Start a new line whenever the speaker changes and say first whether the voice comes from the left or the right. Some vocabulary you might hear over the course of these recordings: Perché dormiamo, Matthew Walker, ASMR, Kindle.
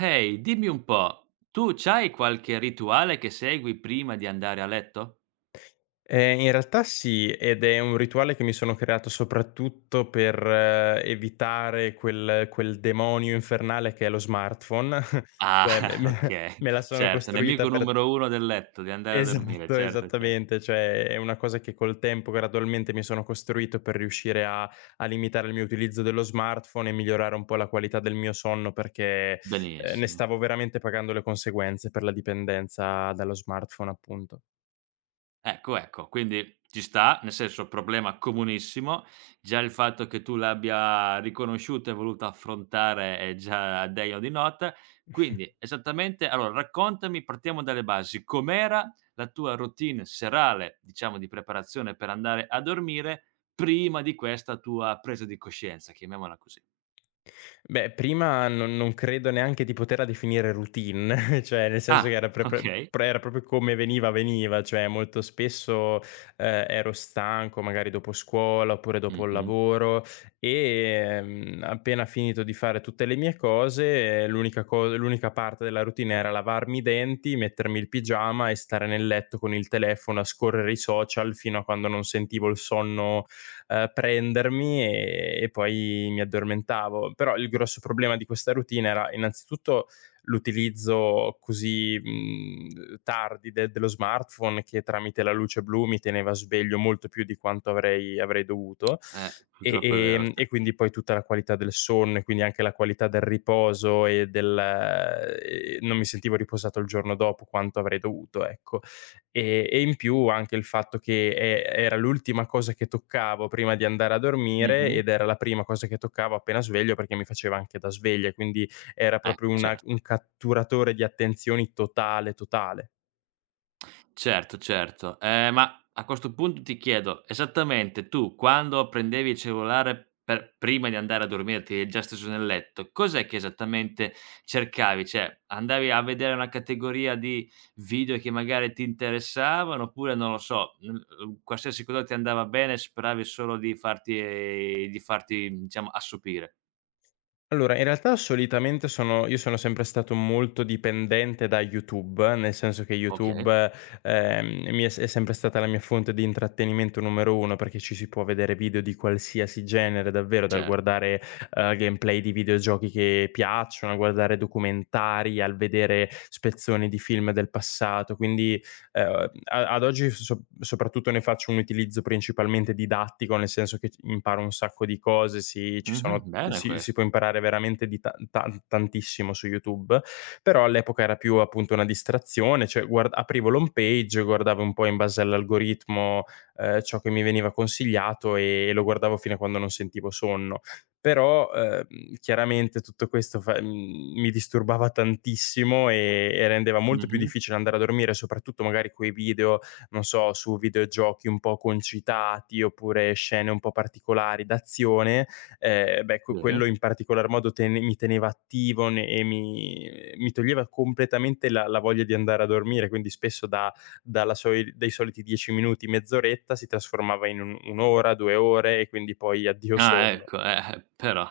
right: Ehi, dimmi un po', tu c'hai qualche rituale che segui prima di andare a letto?
left: In realtà sì, ed è un rituale che mi sono creato soprattutto per evitare quel demonio infernale che è lo smartphone.
right: Ah,
left: cioè me me
right: okay,
left: me la sono
right: certo, nemico
left: costruita per
right: numero uno del letto, di andare a dormire,
left: esatto,
right: certo. cer
left: esattamente, cioè è una cosa che col tempo gradualmente mi sono costruito per riuscire a limitare il mio utilizzo dello smartphone e migliorare un po' la qualità del mio sonno perché, ne
right: Benissimo.
left: stavo veramente pagando le conseguenze per la dipendenza dallo smartphone, appunto.
right: Ecco, ecco, quindi ci sta, nel senso problema comunissimo. Già il fatto che tu l'abbia riconosciuto e voluto affrontare è già degno di nota. Quindi esattamente allora raccontami, partiamo dalle basi, com'era la tua routine serale, diciamo di preparazione per andare a dormire prima di questa tua presa di coscienza, chiamiamola così.
left: Beh, prima non credo neanche di poterla definire routine, cioè nel senso che
right: Ah,
left: era pre pre
right: okay.
left: pre era proprio come veniva, cioè molto spesso, ero stanco magari dopo scuola, oppure dopo il
right: Mh-mh.
left: lavoro, appena finito di fare tutte le mie cose, l'unica co l'unica parte della routine era lavarmi i denti, mettermi il pigiama e stare nel letto con il telefono a scorrere i social fino a quando non sentivo il sonno prendermi e poi mi addormentavo. Però il grosso problema di questa routine era innanzitutto l'utilizzo così, tardi de dello smartphone che tramite la luce blu mi teneva sveglio molto più di quanto avrei dovuto
right: Purtroppo è vero, sì.
left: e quindi poi tutta la qualità del sonno e quindi anche la qualità del riposo e del non mi sentivo riposato il giorno dopo quanto avrei dovuto, ecco. E in più anche il fatto che era l'ultima cosa che toccavo prima di andare a dormire
right: Mh-mh.
left: ed era la prima cosa che toccavo appena sveglio, perché mi faceva anche da sveglia, quindi era proprio
right: Ecco,
left: una un catturatore di attenzioni totale, totale.
right: certo, certo. Ma a questo punto ti chiedo, esattamente tu quando prendevi il cellulare per prima di andare a dormire, ti eri già steso nel letto, cos'è che esattamente cercavi? Cioè, andavi a vedere una categoria di video che magari ti interessavano oppure, non lo so, n qualsiasi cosa ti andava bene, speravi solo di farti, diciamo, assopire.
left: Allora, in realtà solitamente sono sempre stato molto dipendente da YouTube, nel senso che
right: Okay,
left: YouTube, mi è sempre stata la mia fonte di intrattenimento numero 1, perché ci si può vedere video di qualsiasi genere davvero, dal
right: certo.
left: guardare, gameplay di videogiochi che piacciono, a guardare documentari, al vedere spezzoni di film del passato. Quindi, a ad oggi soprattutto ne faccio un utilizzo principalmente didattico, nel senso che c imparo un sacco di cose, ci
right: Mh-mh,
left: sono
right: bene
left: si
right: questo.
left: può imparare veramente di ta tan tantissimo su YouTube, però all'epoca era più appunto una distrazione, cioè guard aprivo l'home page, guardavo un po' in base all'algoritmo, ciò che mi veniva consigliato e lo guardavo fino a quando non sentivo sonno. Però, chiaramente tutto questo mi disturbava tantissimo e rendeva molto più
right: Mh-mh,
left: difficile andare a dormire, soprattutto magari quei video, non so, su videogiochi un po' concitati oppure scene un po' particolari d'azione, beh,
right: sì.
left: quello in particolar modo tene mi teneva attivo ne e mi toglieva completamente la voglia di andare a dormire, quindi spesso da dalla soli dai soliti 10 minuti, mezz'oretta si trasformava in un 1 ora, 2 ore e quindi poi addio
right: Ah
left: sonno.
right: ecco, però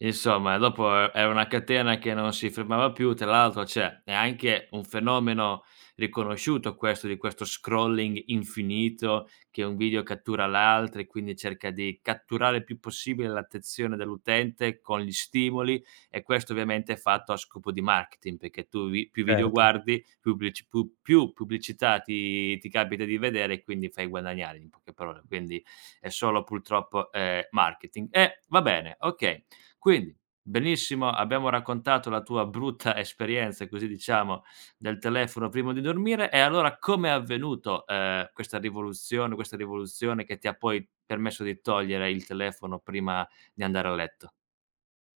right: insomma dopo è una catena che non si fermava più, tra l'altro cioè è anche un fenomeno riconosciuto questo di questo scrolling infinito, che un video cattura l'altro e quindi cerca di catturare il più possibile l'attenzione dell'utente con gli stimoli, e questo ovviamente è fatto a scopo di marketing, perché tu vi più video
left: Certo.
right: guardi, più plici pu più pubblicità ti capita di vedere e quindi fai guadagnare in poche parole, quindi è solo purtroppo, marketing. Va bene, okay. Quindi, benissimo, abbiamo raccontato la tua brutta esperienza, così diciamo, del telefono prima di dormire, e allora com'è avvenuto, questa rivoluzione che ti ha poi permesso di togliere il telefono prima di andare a letto?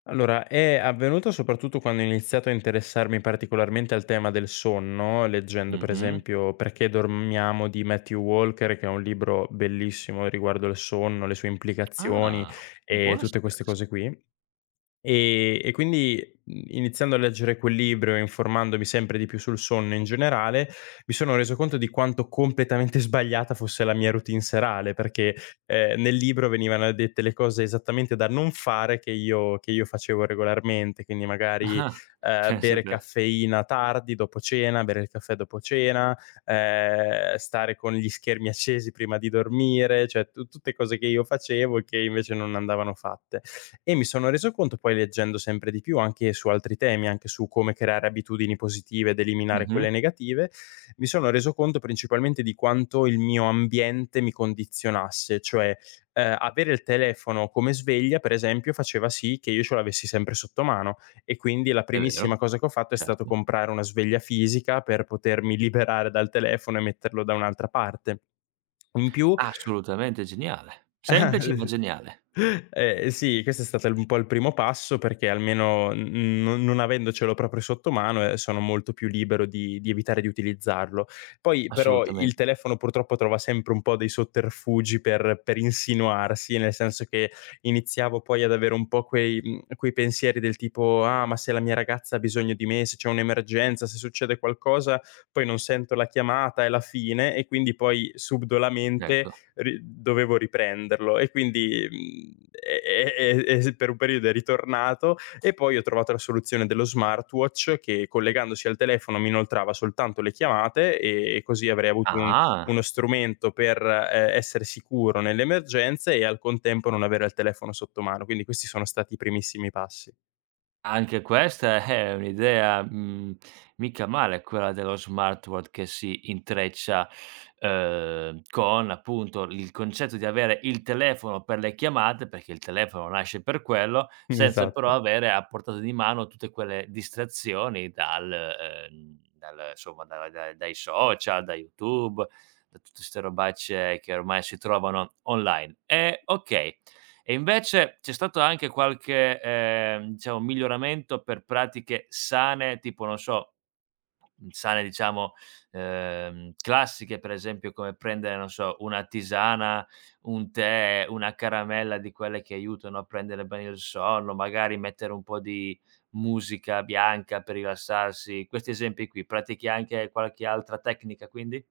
left: Allora, è avvenuto soprattutto quando ho iniziato a interessarmi particolarmente al tema del sonno, leggendo per
right: Mh-mh.
left: esempio Perché dormiamo di Matthew Walker, che è un libro bellissimo riguardo il sonno, le sue implicazioni
right: Ah,
left: e
right: buono a
left: tutte queste
right: sapersi.
left: cose qui. E quindi, iniziando a leggere quel libro e informandomi sempre di più sul sonno in generale, mi sono reso conto di quanto completamente sbagliata fosse la mia routine serale, perché, nel libro venivano dette le cose esattamente da non fare che io facevo regolarmente, quindi magari,
right: Ah, pensa
left: bere
right: te.
left: caffeina tardi, dopo cena, bere il caffè dopo cena, stare con gli schermi accesi prima di dormire, cioè tu tutte cose che io facevo e che invece non andavano fatte. E mi sono reso conto poi leggendo sempre di più anche su altri temi, anche su come creare abitudini positive ed eliminare
right: Mh-mh.
left: quelle negative, mi sono reso conto principalmente di quanto il mio ambiente mi condizionasse, cioè, avere il telefono come sveglia per esempio faceva sì che io ce l'avessi sempre sotto mano e quindi la
right: È
left: primissima
right: vero,
left: cosa che ho fatto è stato
right: certo.
left: comprare una sveglia fisica per potermi liberare dal telefono e metterlo da un'altra parte. In più
right: Assolutamente geniale. Semplice ma geniale.
left: Sì, questo è stato il un po' il primo passo perché almeno n non avendocelo proprio sotto mano, sono molto più libero di evitare di utilizzarlo. Poi però il
right: Assolutamente.
left: telefono purtroppo trova sempre un po' dei sotterfugi per insinuarsi, nel senso che iniziavo poi ad avere un po' quei pensieri del tipo: "Ah, ma se la mia ragazza ha bisogno di me, se c'è un'emergenza, se succede qualcosa, poi non sento la chiamata, è la fine." E quindi poi subdolamente
right: Ecco.
left: ri dovevo riprenderlo e quindi, e s per un periodo è ritornato e poi ho trovato la soluzione dello smartwatch che collegandosi al telefono mi inoltrava soltanto le chiamate e così avrei avuto un
right: Ah,
left: uno strumento per, essere sicuro nelle emergenze e al contempo non avere il telefono sotto mano. Quindi questi sono stati i primissimi passi.
right: anche questa è un'idea, mica male quella dello smartwatch che si intreccia, con appunto il concetto di avere il telefono per le chiamate, perché il telefono nasce per quello, senza però
left: Esatto.
right: avere a portata di mano tutte quelle distrazioni dal dal insomma da da dai social, da YouTube, da tutte 'ste robacce che ormai si trovano online. E okay. E invece c'è stato anche qualche, diciamo, miglioramento per pratiche sane, tipo non so, sane diciamo, classiche, per esempio come prendere, non so, una tisana, un tè, una caramella di quelle che aiutano a prendere bene il sonno, magari mettere un po' di musica bianca per rilassarsi. Questi esempi qui, pratichi anche qualche altra tecnica quindi?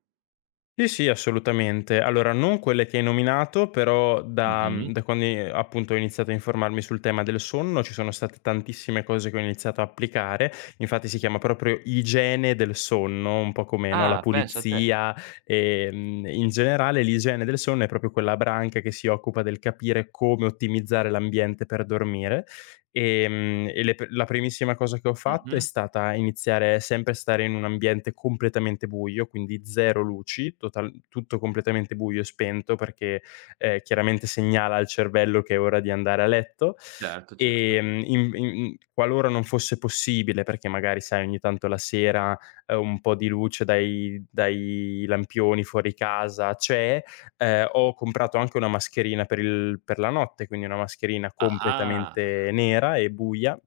left: Sì, sì, assolutamente. Allora, non quelle che hai nominato, però
right: Mh-mh.
left: da quando i appunto ho iniziato a informarmi sul tema del sonno, ci sono state tantissime cose che ho iniziato a applicare. Infatti si chiama proprio igiene del sonno, un po' come, no, la
right: Ah, pensa te.
left: pulizia, in generale l'igiene del sonno è proprio quella branca che si occupa del capire come ottimizzare l'ambiente per dormire. E le p la primissima cosa che ho fatto è
right: Mh-mh.
left: stata iniziare sempre a stare in un ambiente completamente buio, quindi 0 luci, total tutto completamente buio e spento perché, chiaramente segnala al cervello che è ora di andare a letto.
right: Certo, certo.
left: In in qualora non fosse possibile, perché magari sai ogni tanto la sera, un po' di luce dai lampioni fuori casa c'è. Ho comprato anche una mascherina per il per la notte, quindi una mascherina
right: Ah-ah,
left: completamente nera e buia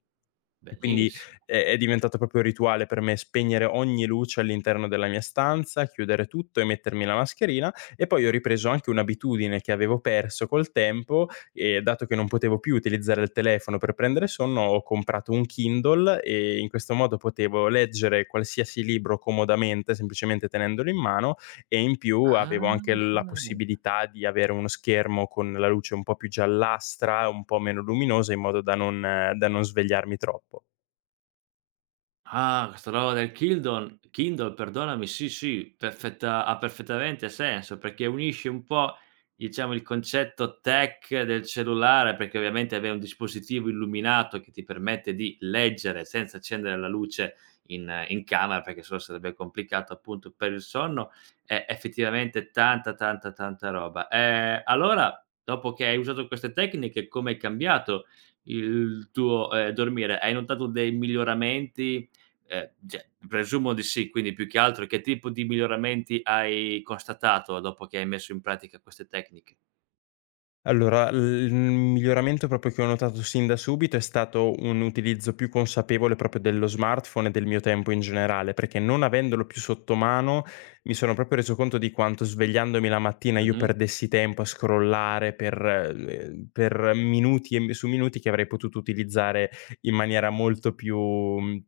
left: e quindi
right: bellissi
left: è diventato proprio un rituale per me spegnere ogni luce all'interno della mia stanza, chiudere tutto e mettermi la mascherina e poi ho ripreso anche un'abitudine che avevo perso col tempo e dato che non potevo più utilizzare il telefono per prendere sonno, ho comprato un Kindle e in questo modo potevo leggere qualsiasi libro comodamente, semplicemente tenendolo in mano e in più avevo anche la
right: ah-ah.
left: possibilità di avere uno schermo con la luce un po' più giallastra, un po' meno luminosa in modo da non svegliarmi troppo.
right: Ah, questa roba del Kildon Kindle, perdonami, sì, sì, perfettamente senso, perché unisce un po', diciamo, il concetto tech del cellulare, perché ovviamente avere un dispositivo illuminato che ti permette di leggere senza accendere la luce in camera, perché sennò sarebbe complicato appunto per il sonno, è effettivamente tanta, tanta, tanta roba. Allora, dopo che hai usato queste tecniche, com'è cambiato il tuo, dormire? Hai notato dei miglioramenti? Cioè, presumo di sì, quindi più che altro, che tipo di miglioramenti hai constatato dopo che hai messo in pratica queste tecniche?
left: Allora, l il miglioramento proprio che ho notato sin da subito è stato un utilizzo più consapevole proprio dello smartphone e del mio tempo in generale, perché non avendolo più sotto mano, mi sono proprio reso conto di quanto svegliandomi la mattina io
right: Mh-mh,
left: perdessi tempo a scrollare per minuti e mi su minuti che avrei potuto utilizzare in maniera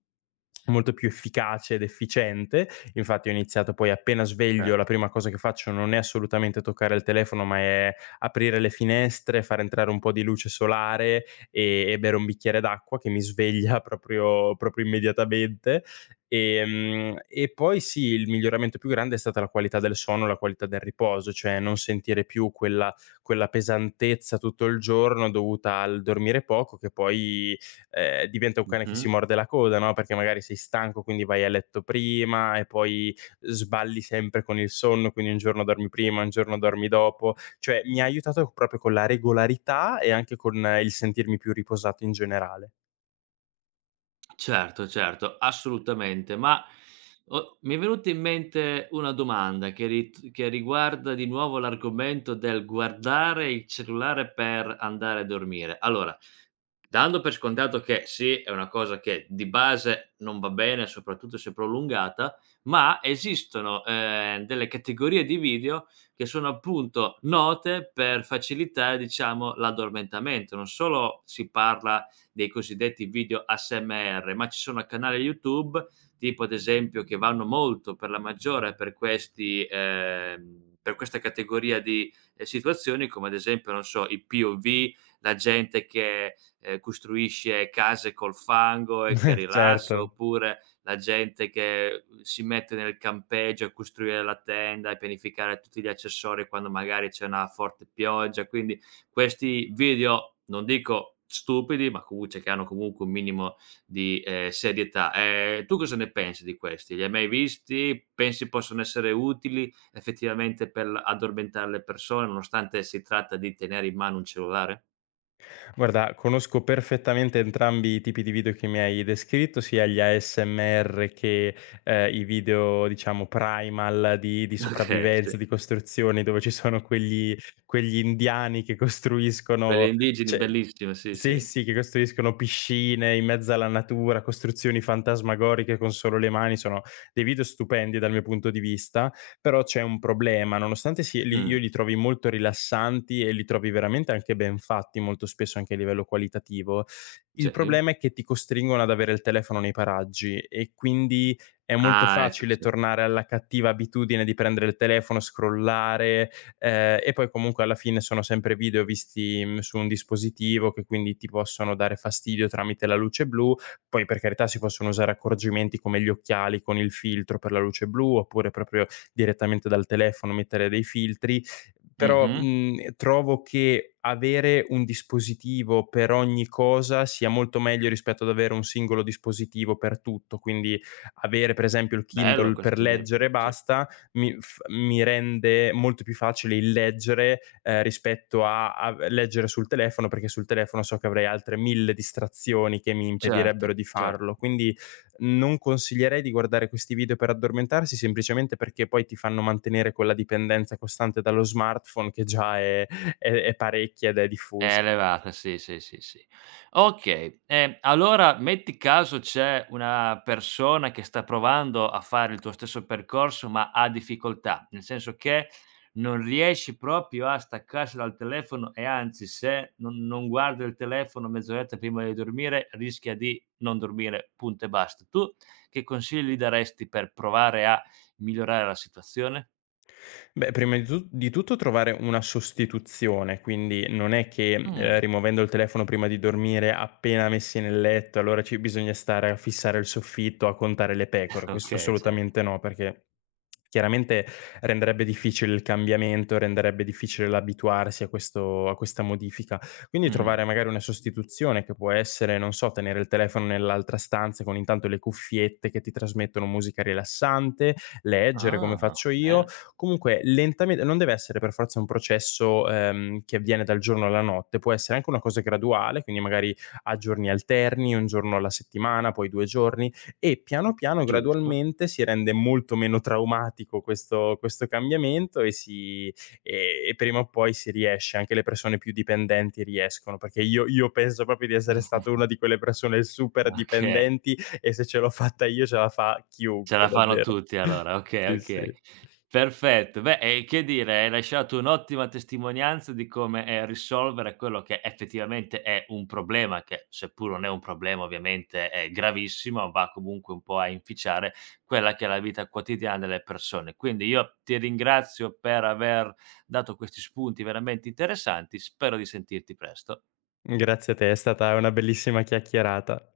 left: molto più efficace ed efficiente. Infatti ho iniziato poi appena sveglio, la
right: certo.
left: prima cosa che faccio non è assolutamente toccare il telefono, ma è aprire le finestre, far entrare un po' di luce solare e bere un bicchiere d'acqua che mi sveglia proprio immediatamente. E poi sì, il miglioramento più grande è stata la qualità del sonno, la qualità del riposo, cioè non sentire più quella pesantezza tutto il giorno dovuta al dormire poco che poi, diventa un cane che si
right: Mh-mh.
left: morde la coda, no, perché magari sei stanco, quindi vai a letto prima e poi sballi sempre con il sonno, quindi un giorno dormi prima, un giorno dormi dopo. Cioè mi ha aiutato proprio con la regolarità e anche con il sentirmi più riposato in generale.
right: Certo, certo, assolutamente. Ma o mi è venuta in mente una domanda che riguarda di nuovo l'argomento del guardare il cellulare per andare a dormire. Allora, dando per scontato che sì, è una cosa che di base non va bene, soprattutto se prolungata, ma esistono, delle categorie di video che sono appunto note per facilitare, diciamo, l'addormentamento. Non solo si parla dei cosiddetti video ASMR, ma ci sono canali YouTube, tipo, ad esempio, che vanno molto per la maggiore per questi per questa categoria di, situazioni, come ad esempio, non so, i POV, la gente che costruisce case col fango e che rilassa,
left: Certo.
right: oppure la gente che si mette nel campeggio a costruire la tenda e pianificare tutti gli accessori quando magari c'è una forte pioggia. Quindi questi video, non dico stupidi, ma comu cioè, che hanno comunque un minimo di, serietà. Tu cosa ne pensi di questi? Li hai mai visti? Pensi possano essere utili effettivamente per l addormentare le persone, nonostante si tratta di tenere in mano un cellulare?
left: Guarda, conosco perfettamente entrambi i tipi di video che mi hai descritto, sia gli ASMR che, i video diciamo primal di
right: Okay, sì.
left: sopravvivenza, di costruzioni, dove ci sono quegli indiani che
right: Quelle
left: costruiscono,
right: indigeni
left: cioè
right: bellissime, sì, sì.
left: sì, sì, che costruiscono piscine in mezzo alla natura, costruzioni fantasmagoriche con solo le mani, sono dei video stupendi dal mio punto di vista, però c'è un problema, nonostante li io
right: Mh,
left: li trovi molto rilassanti e li trovi veramente anche ben fatti, molto spesso anche a livello qualitativo, il
right: sì.
left: problema è che ti costringono ad avere il telefono nei paraggi e quindi è molto
right: Ah, ecco,
left: facile
right: sì.
left: tornare alla cattiva abitudine di prendere il telefono, scrollare. E poi comunque alla fine sono sempre video visti, su un dispositivo che quindi ti possono dare fastidio tramite la luce blu. Poi per carità si possono usare accorgimenti come gli occhiali con il filtro per la luce blu, oppure proprio direttamente dal telefono mettere dei filtri, però,
right: Mh-mh.
left: trovo che avere un dispositivo per ogni cosa sia molto meglio rispetto ad avere un singolo dispositivo per tutto. Quindi avere per esempio il
right: Bello
left: Kindle per
right: questo genere,
left: leggere e
right: sì.
left: basta, mi rende molto più facile il leggere, rispetto a leggere sul telefono, perché sul telefono so che avrei altre 1000 distrazioni che mi
right: Certo.
left: impedirebbero di
right: cer
left: farlo. Quindi non consiglierei di guardare questi video per addormentarsi, semplicemente perché poi ti fanno mantenere quella dipendenza costante dallo smartphone che già è parecchia ed è
right: È
left: diffusa.
right: elevata, sì, sì, sì, sì. Okay, allora metti caso c'è una persona che sta provando a fare il tuo stesso percorso, ma ha difficoltà, nel senso che non riesci proprio a staccarsi dal telefono, e anzi, se non guardi il telefono mezz'oretta prima di dormire, rischia di non dormire, punto e basta. Tu che consigli gli daresti per provare a migliorare la situazione?
left: Beh, prima di tutto trovare una sostituzione, quindi non è che,
right: Mh,
left: rimuovendo il telefono prima di dormire, appena messi nel letto, allora ci bisogna stare a fissare il soffitto, a contare le pecore, questo
right: okay, certo.
left: assolutamente no, perché chiaramente renderebbe difficile il cambiamento, renderebbe difficile l'abituarsi a questo a questa modifica. Quindi
right: Mh.
left: trovare magari una sostituzione che può essere, non so, tenere il telefono nell'altra stanza con intanto le cuffiette che ti trasmettono musica rilassante, leggere come
right: Ah,
left: faccio io.
right: bene,
left: Comunque lentamente non deve essere per forza un processo, che avviene dal giorno alla notte, può essere anche una cosa graduale, quindi magari a giorni alterni, 1 giorno alla settimana, poi 2 giorni e piano, piano,
right: giusto.
left: gradualmente si rende molto meno traumatico questo cambiamento e e prima o poi si riesce, anche le persone più dipendenti riescono, perché io penso proprio di essere stato una di quelle persone super
right: Okay,
left: dipendenti e se ce l'ho fatta io ce la fa
right: ce
left: chiunque
right: la fanno
left: davvero.
right: tutti allora, okay,
left: Sì,
right: okay.
left: sì.
right: Perfetto. Beh, e che dire, hai lasciato un'ottima testimonianza di come, risolvere quello che effettivamente è un problema, che seppur non è un problema ovviamente è gravissimo, va comunque un po' a inficiare quella che è la vita quotidiana delle persone. Quindi io ti ringrazio per aver dato questi spunti veramente interessanti, spero di sentirti presto.
left: Grazie a te, è stata una bellissima chiacchierata.